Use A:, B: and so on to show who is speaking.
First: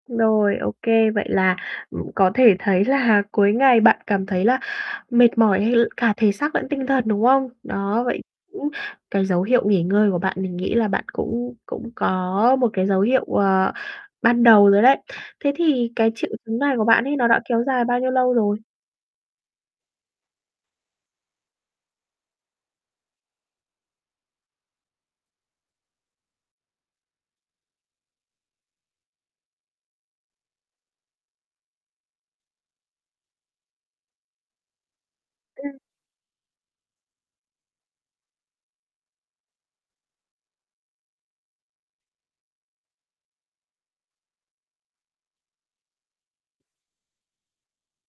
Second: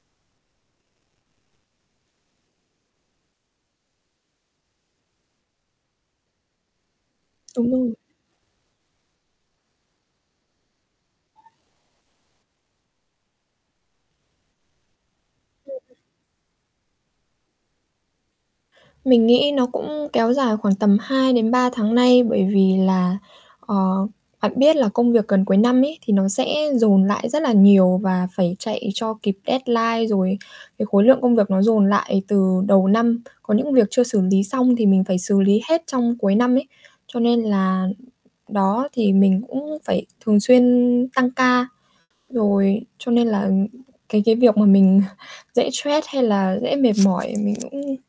A: Rồi, ô kê, vậy là, ừm, có thể thấy là cuối ngày bạn cảm thấy là mệt mỏi, hay l cả thể xác lẫn tinh thần, đúng hông?
B: Đúng rồi.
A: Đó, vậy cũng cái dấu hiệu nghỉ ngơi của bạn mình nghĩ là bạn cũng cũng có một cái dấu hiệu, ờ, ban đầu rồi đấy. Thế thì
B: [unintelligible]
A: cái triệu chứng này của bạn ấy nó đã kéo dài bao nhiêu lâu rồi?
B: Mình nghĩ nó cũng kéo dài khoảng tầm 2 đến 3 tháng nay, bởi vì là, ờ, bạn biết là công việc gần cuối năm ấy thì nó sẽ dồn lại rất là nhiều và phải chạy cho kịp deadline, rồi cái khối lượng công việc nó dồn lại từ đầu năm. Có những việc chưa xử lý xong thì mình phải xử lý
A: Ừm.
B: hết trong cuối năm ấy. Cho nên là đó thì mình cũng phải thường xuyên tăng ca, rồi cho nên là, ừm, cái cái việc mà mình dễ stress, hay là dễ mệt mỏi mình cũng